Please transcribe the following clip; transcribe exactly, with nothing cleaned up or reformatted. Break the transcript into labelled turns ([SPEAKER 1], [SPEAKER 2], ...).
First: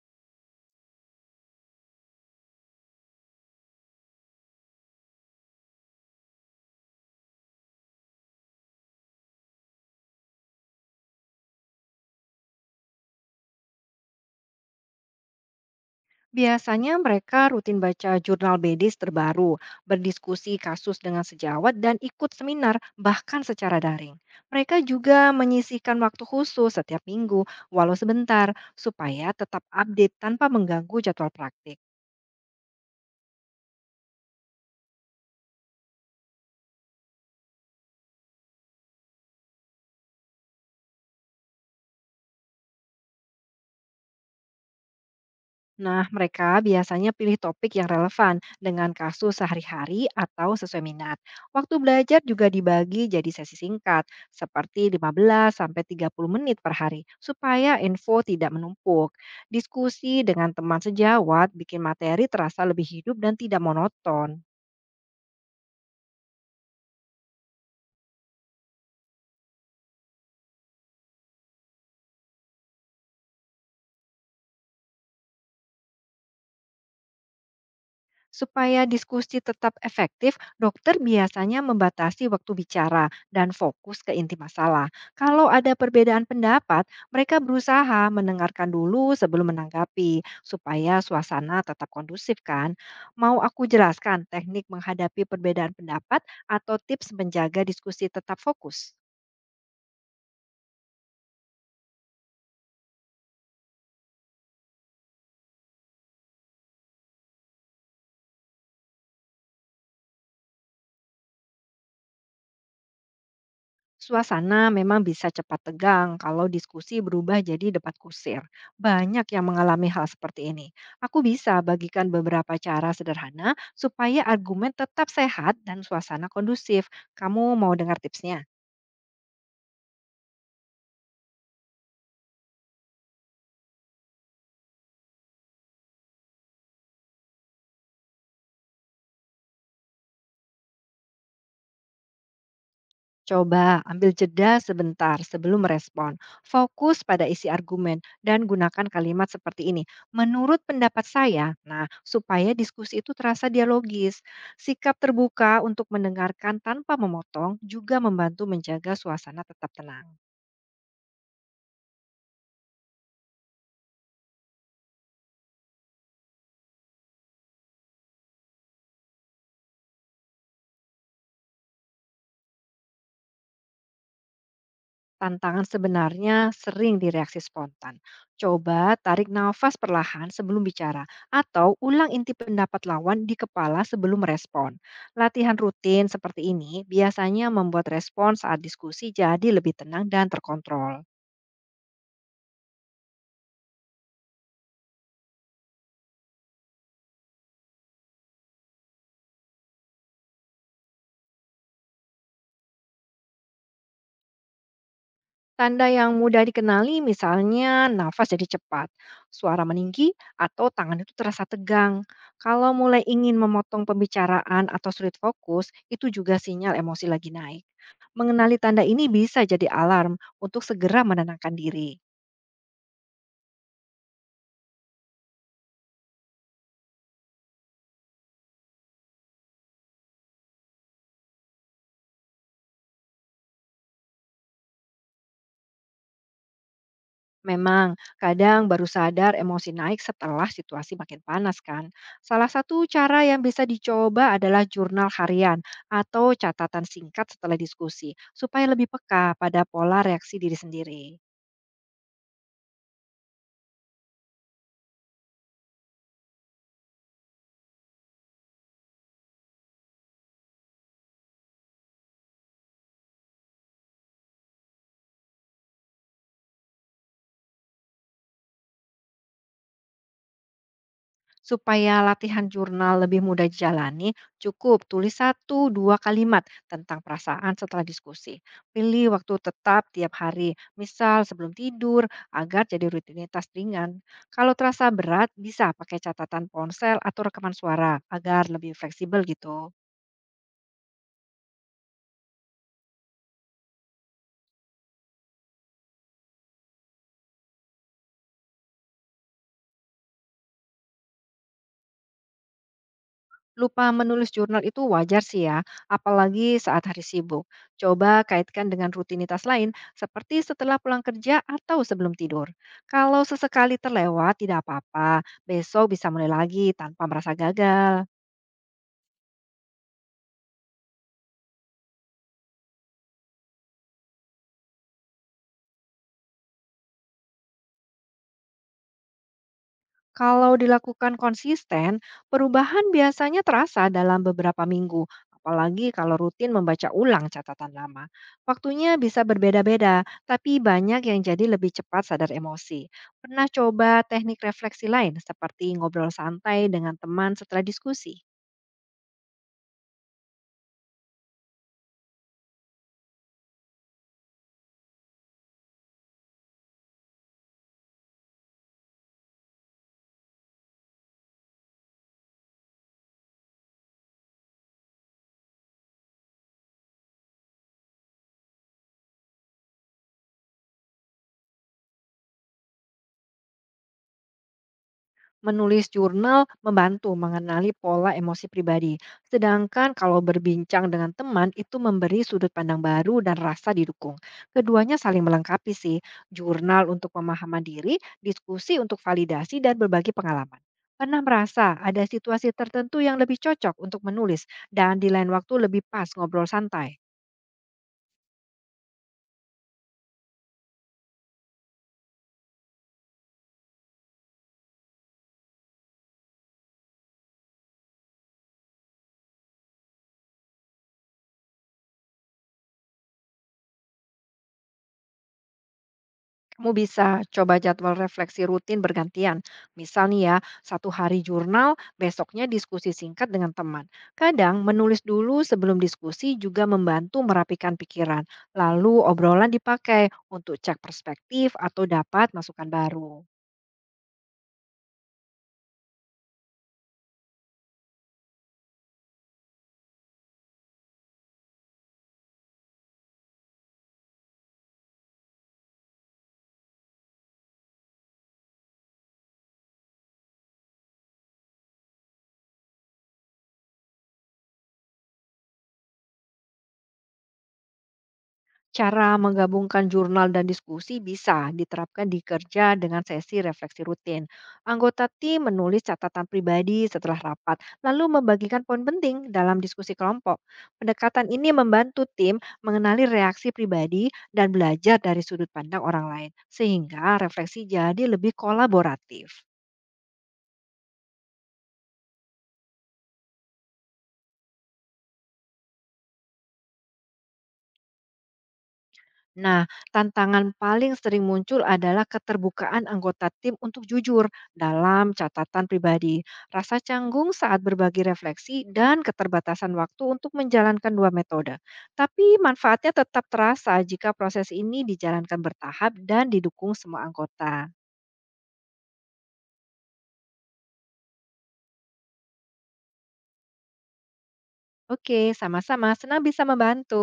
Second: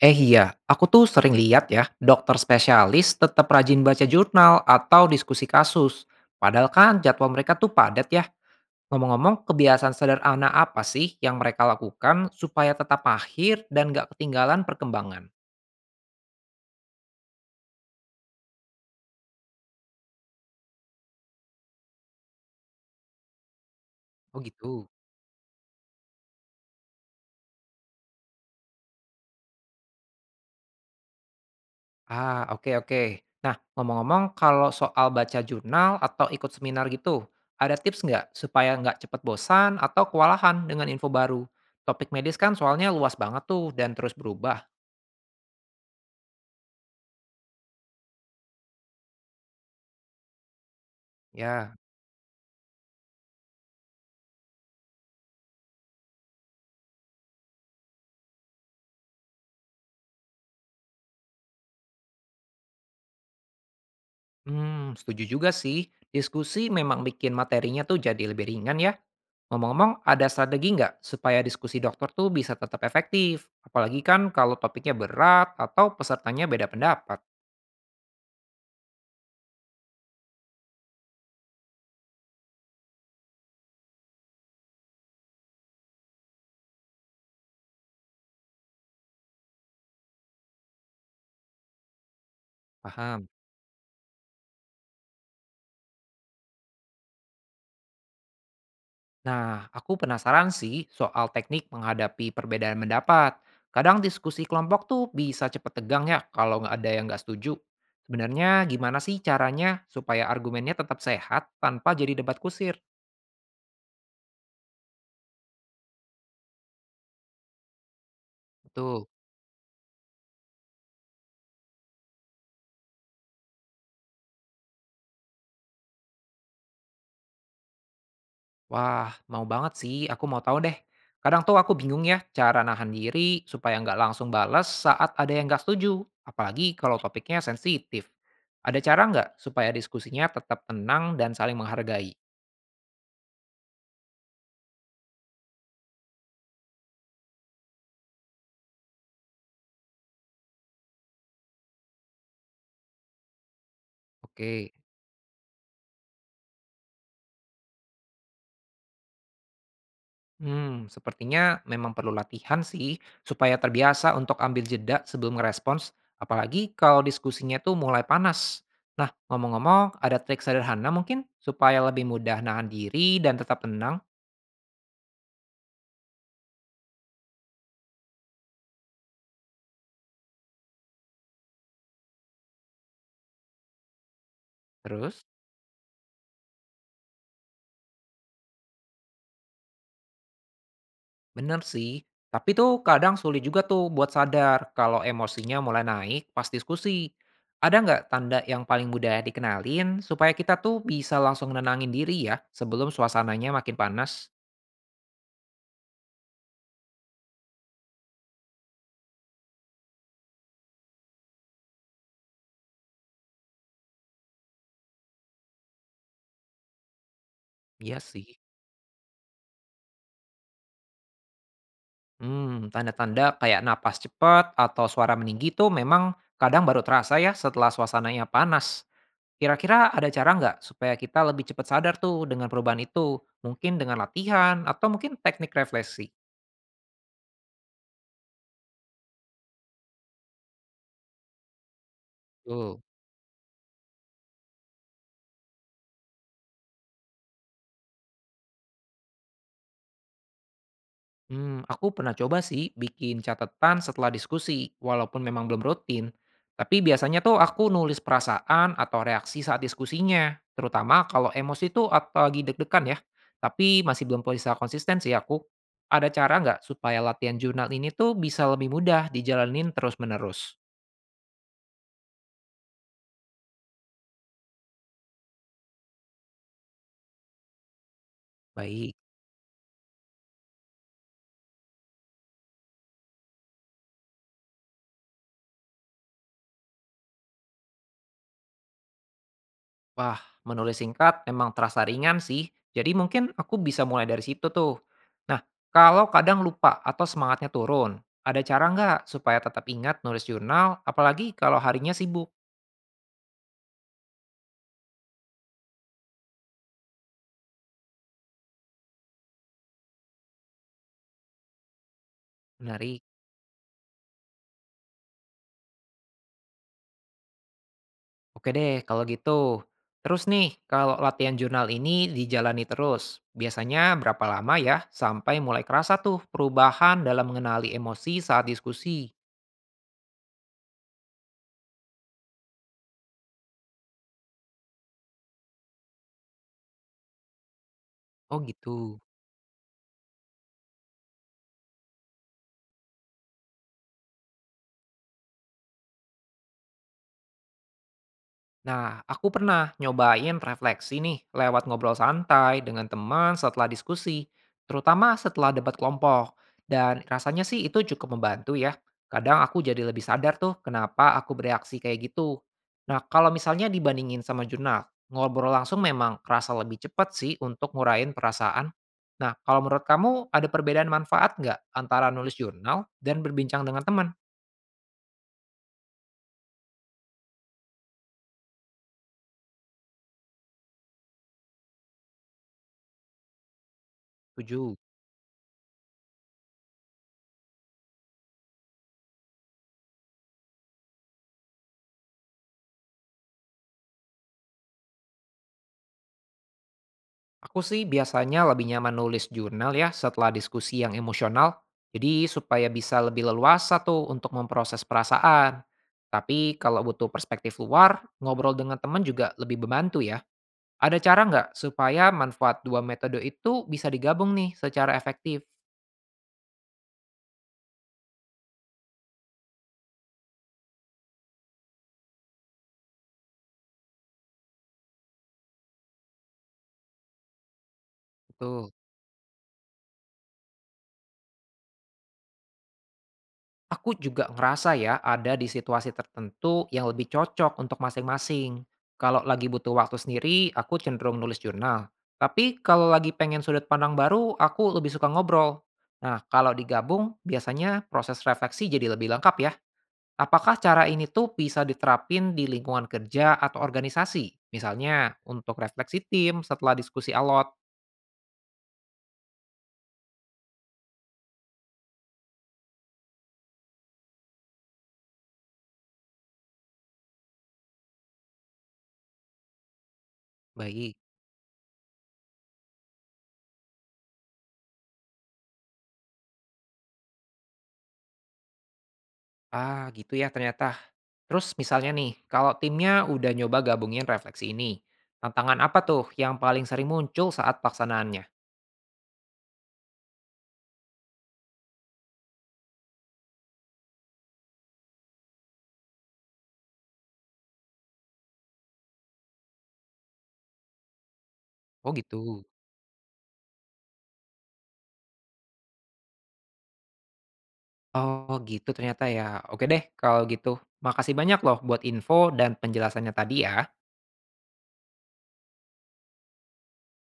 [SPEAKER 1] Eh iya, aku tuh sering lihat ya, dokter spesialis tetap rajin baca jurnal atau diskusi kasus. Padahal kan jadwal mereka tuh padat ya. Ngomong-ngomong, kebiasaan sederhana apa sih yang mereka lakukan supaya tetap akhir dan nggak ketinggalan perkembangan?
[SPEAKER 2] Biasanya mereka rutin baca jurnal medis terbaru, berdiskusi kasus dengan sejawat, dan ikut seminar bahkan secara daring.
[SPEAKER 1] Oh gitu.
[SPEAKER 2] Mereka juga menyisihkan waktu khusus setiap minggu, walau sebentar, supaya tetap update tanpa mengganggu jadwal praktik.
[SPEAKER 1] Ah, oke oke. Nah, ngomong-ngomong kalau soal baca jurnal atau ikut seminar gitu, ada tips nggak supaya nggak cepet bosan atau kewalahan dengan info baru? Topik medis kan soalnya luas banget tuh dan terus berubah.
[SPEAKER 2] Nah, mereka biasanya pilih topik yang relevan dengan kasus sehari-hari atau sesuai minat. Waktu
[SPEAKER 1] Ya.
[SPEAKER 2] belajar juga dibagi jadi sesi singkat, seperti lima belas sampai tiga puluh menit per hari, supaya info tidak menumpuk. Diskusi dengan teman sejawat bikin materi terasa lebih hidup dan tidak monoton.
[SPEAKER 1] Hmm, setuju juga sih. Diskusi memang bikin materinya tuh jadi lebih ringan ya. Ngomong-ngomong, ada strategi nggak supaya diskusi dokter tuh bisa tetap efektif? Apalagi kan kalau topiknya berat atau pesertanya beda pendapat.
[SPEAKER 2] Supaya diskusi tetap efektif, dokter biasanya membatasi waktu bicara dan fokus ke inti masalah. Kalau ada perbedaan pendapat, mereka berusaha mendengarkan dulu sebelum menanggapi, supaya suasana tetap kondusif kan.
[SPEAKER 1] Paham?
[SPEAKER 2] Mau aku jelaskan teknik menghadapi perbedaan pendapat atau tips menjaga diskusi tetap fokus?
[SPEAKER 1] Nah, aku penasaran sih soal teknik menghadapi perbedaan pendapat. Kadang diskusi kelompok tuh bisa cepet tegang ya kalau nggak ada yang nggak setuju. Sebenarnya gimana sih caranya supaya argumennya tetap sehat tanpa jadi debat kusir?
[SPEAKER 2] Suasana memang bisa cepat tegang kalau diskusi berubah jadi debat kusir.
[SPEAKER 1] Betul.
[SPEAKER 2] Banyak yang mengalami hal seperti ini. Aku bisa bagikan beberapa cara sederhana supaya argumen tetap sehat dan suasana kondusif. Kamu mau dengar tipsnya?
[SPEAKER 1] Wah, mau banget sih. Aku mau tahu deh. Kadang tuh aku bingung ya cara nahan diri supaya nggak langsung balas saat ada yang nggak setuju. Apalagi kalau topiknya sensitif. Ada cara nggak supaya diskusinya tetap tenang dan saling menghargai?
[SPEAKER 2] Coba ambil jeda sebentar sebelum merespon. Fokus pada isi argumen dan gunakan kalimat seperti ini. Menurut pendapat saya, nah supaya diskusi itu terasa dialogis.
[SPEAKER 1] Oke,
[SPEAKER 2] Sikap terbuka untuk mendengarkan tanpa memotong juga membantu menjaga suasana tetap tenang.
[SPEAKER 1] hmm, sepertinya memang perlu latihan sih supaya terbiasa untuk ambil jeda sebelum ngerespons. Apalagi kalau diskusinya tuh mulai panas. Nah, ngomong-ngomong, ada trik sederhana mungkin supaya lebih mudah nahan diri dan tetap tenang?
[SPEAKER 2] Tantangan sebenarnya sering direaksi spontan. Coba tarik nafas perlahan sebelum bicara atau ulang inti pendapat lawan di kepala sebelum merespon.
[SPEAKER 1] Terus?
[SPEAKER 2] Latihan rutin seperti ini biasanya membuat respon saat diskusi jadi lebih tenang dan terkontrol.
[SPEAKER 1] Bener sih, tapi tuh kadang sulit juga tuh buat sadar kalau emosinya mulai naik pas diskusi. Ada nggak tanda yang paling mudah dikenalin supaya kita tuh bisa langsung nenangin diri ya sebelum suasananya makin panas?
[SPEAKER 2] Tanda yang mudah dikenali misalnya nafas jadi cepat, suara meninggi, atau tangan itu terasa tegang. Kalau mulai ingin memotong pembicaraan atau sulit fokus, itu juga sinyal emosi lagi naik.
[SPEAKER 1] Iya sih.
[SPEAKER 2] Mengenali tanda ini bisa jadi alarm untuk segera menenangkan diri.
[SPEAKER 1] Hmm, tanda-tanda kayak napas cepat atau suara meninggi tuh memang kadang baru terasa ya setelah suasananya panas. Kira-kira ada cara nggak supaya kita lebih cepat sadar tuh dengan perubahan itu? Mungkin dengan latihan atau mungkin teknik refleksi.
[SPEAKER 2] Memang, kadang baru sadar emosi naik setelah situasi makin panas kan. Salah satu
[SPEAKER 1] Tuh.
[SPEAKER 2] cara yang bisa dicoba adalah jurnal harian atau catatan singkat setelah diskusi, supaya lebih peka pada pola reaksi diri sendiri.
[SPEAKER 1] Hmm, aku pernah coba sih bikin catatan setelah diskusi, walaupun memang belum rutin. Tapi biasanya tuh aku nulis perasaan atau reaksi saat diskusinya, terutama kalau emosi tuh atau lagi deg-degan ya. Tapi masih belum bisa konsisten sih aku. Ada cara nggak supaya latihan jurnal ini tuh bisa lebih mudah dijalanin terus-menerus?
[SPEAKER 2] Supaya latihan jurnal lebih mudah dijalani, cukup tulis satu dua kalimat tentang perasaan setelah diskusi.
[SPEAKER 1] Baik.
[SPEAKER 2] Pilih waktu tetap tiap hari, misal sebelum tidur, agar jadi rutinitas ringan. Kalau terasa berat, bisa pakai catatan ponsel atau rekaman suara agar lebih fleksibel gitu.
[SPEAKER 1] Wah, menulis singkat memang terasa ringan sih, jadi mungkin aku bisa mulai dari situ tuh. Nah, kalau kadang lupa atau semangatnya turun, ada cara nggak supaya tetap ingat nulis jurnal, apalagi kalau harinya sibuk?
[SPEAKER 2] Lupa menulis jurnal itu wajar sih ya, apalagi saat hari sibuk. Coba kaitkan dengan rutinitas lain, seperti setelah pulang kerja atau sebelum tidur.
[SPEAKER 1] Menarik.
[SPEAKER 2] Kalau sesekali terlewat, tidak apa-apa. Besok bisa mulai lagi tanpa merasa gagal.
[SPEAKER 1] Oke deh, kalau gitu. Terus nih, kalau latihan jurnal ini dijalani terus, biasanya berapa lama ya sampai mulai kerasa tuh perubahan dalam mengenali emosi saat diskusi?
[SPEAKER 2] Kalau dilakukan konsisten, perubahan biasanya terasa dalam beberapa minggu, apalagi kalau rutin membaca ulang catatan lama.
[SPEAKER 1] Oh
[SPEAKER 2] Waktunya
[SPEAKER 1] gitu.
[SPEAKER 2] bisa berbeda-beda, tapi banyak yang jadi lebih cepat sadar emosi. Pernah coba teknik refleksi lain seperti ngobrol santai dengan teman setelah diskusi?
[SPEAKER 1] Nah, aku pernah nyobain refleksi nih lewat ngobrol santai dengan teman setelah diskusi, terutama setelah debat kelompok. Dan rasanya sih itu cukup membantu ya. Kadang aku jadi lebih sadar tuh kenapa aku bereaksi kayak gitu. Nah, kalau misalnya dibandingin sama jurnal, ngobrol langsung memang kerasa lebih cepat sih untuk nguraiin perasaan. Nah, kalau menurut kamu ada perbedaan manfaat nggak antara nulis jurnal dan berbincang dengan teman?
[SPEAKER 2] Menulis jurnal membantu mengenali pola emosi pribadi, sedangkan kalau berbincang dengan teman itu memberi sudut pandang baru dan rasa didukung.
[SPEAKER 1] Tujuh.
[SPEAKER 2] Keduanya saling melengkapi sih, jurnal untuk pemahaman diri, diskusi untuk validasi dan berbagi pengalaman. Pernah merasa ada situasi tertentu yang lebih cocok untuk menulis dan di lain waktu lebih pas ngobrol santai?
[SPEAKER 1] Aku sih biasanya lebih nyaman nulis jurnal ya setelah diskusi yang emosional, jadi supaya bisa lebih leluasa tuh untuk memproses perasaan. Tapi kalau butuh perspektif luar, ngobrol dengan teman juga lebih membantu ya. Ada cara nggak supaya manfaat dua metode itu bisa digabung nih secara efektif?
[SPEAKER 2] Kamu bisa coba jadwal refleksi rutin bergantian. Misal nih ya, satu hari jurnal, besoknya diskusi singkat dengan teman. Kadang menulis dulu sebelum diskusi juga membantu merapikan pikiran.
[SPEAKER 1] Betul.
[SPEAKER 2] Lalu obrolan dipakai untuk cek perspektif atau dapat masukan baru.
[SPEAKER 1] Aku juga ngerasa ya ada di situasi tertentu yang lebih cocok untuk masing-masing. Kalau lagi butuh waktu sendiri, aku cenderung nulis jurnal. Tapi kalau lagi pengen sudut pandang baru, aku lebih suka ngobrol. Nah, kalau digabung, biasanya proses refleksi jadi lebih lengkap ya. Apakah cara ini tuh bisa diterapin di lingkungan kerja atau organisasi? Misalnya, untuk refleksi tim setelah diskusi alot.
[SPEAKER 2] Cara menggabungkan jurnal dan diskusi bisa diterapkan di kerja dengan sesi refleksi rutin. Anggota tim menulis catatan pribadi setelah rapat, lalu membagikan poin penting dalam diskusi kelompok.
[SPEAKER 1] Baik.
[SPEAKER 2] Pendekatan ini membantu tim mengenali reaksi pribadi dan belajar dari sudut pandang orang lain, sehingga refleksi jadi lebih kolaboratif.
[SPEAKER 1] Ah, gitu ya ternyata. Terus misalnya nih, kalau timnya udah nyoba gabungin refleksi ini, tantangan apa tuh yang paling sering muncul saat pelaksanaannya?
[SPEAKER 2] Nah, tantangan paling sering muncul adalah keterbukaan anggota tim untuk jujur dalam catatan pribadi, rasa canggung saat berbagi refleksi, dan keterbatasan waktu untuk menjalankan dua metode.
[SPEAKER 1] Oh
[SPEAKER 2] Tapi
[SPEAKER 1] gitu.
[SPEAKER 2] manfaatnya tetap terasa jika proses ini dijalankan bertahap dan didukung semua anggota.
[SPEAKER 1] Oh gitu ternyata ya. Oke deh kalau gitu. Makasih banyak loh buat info dan penjelasannya tadi ya.
[SPEAKER 2] Oke, sama-sama. Senang bisa membantu.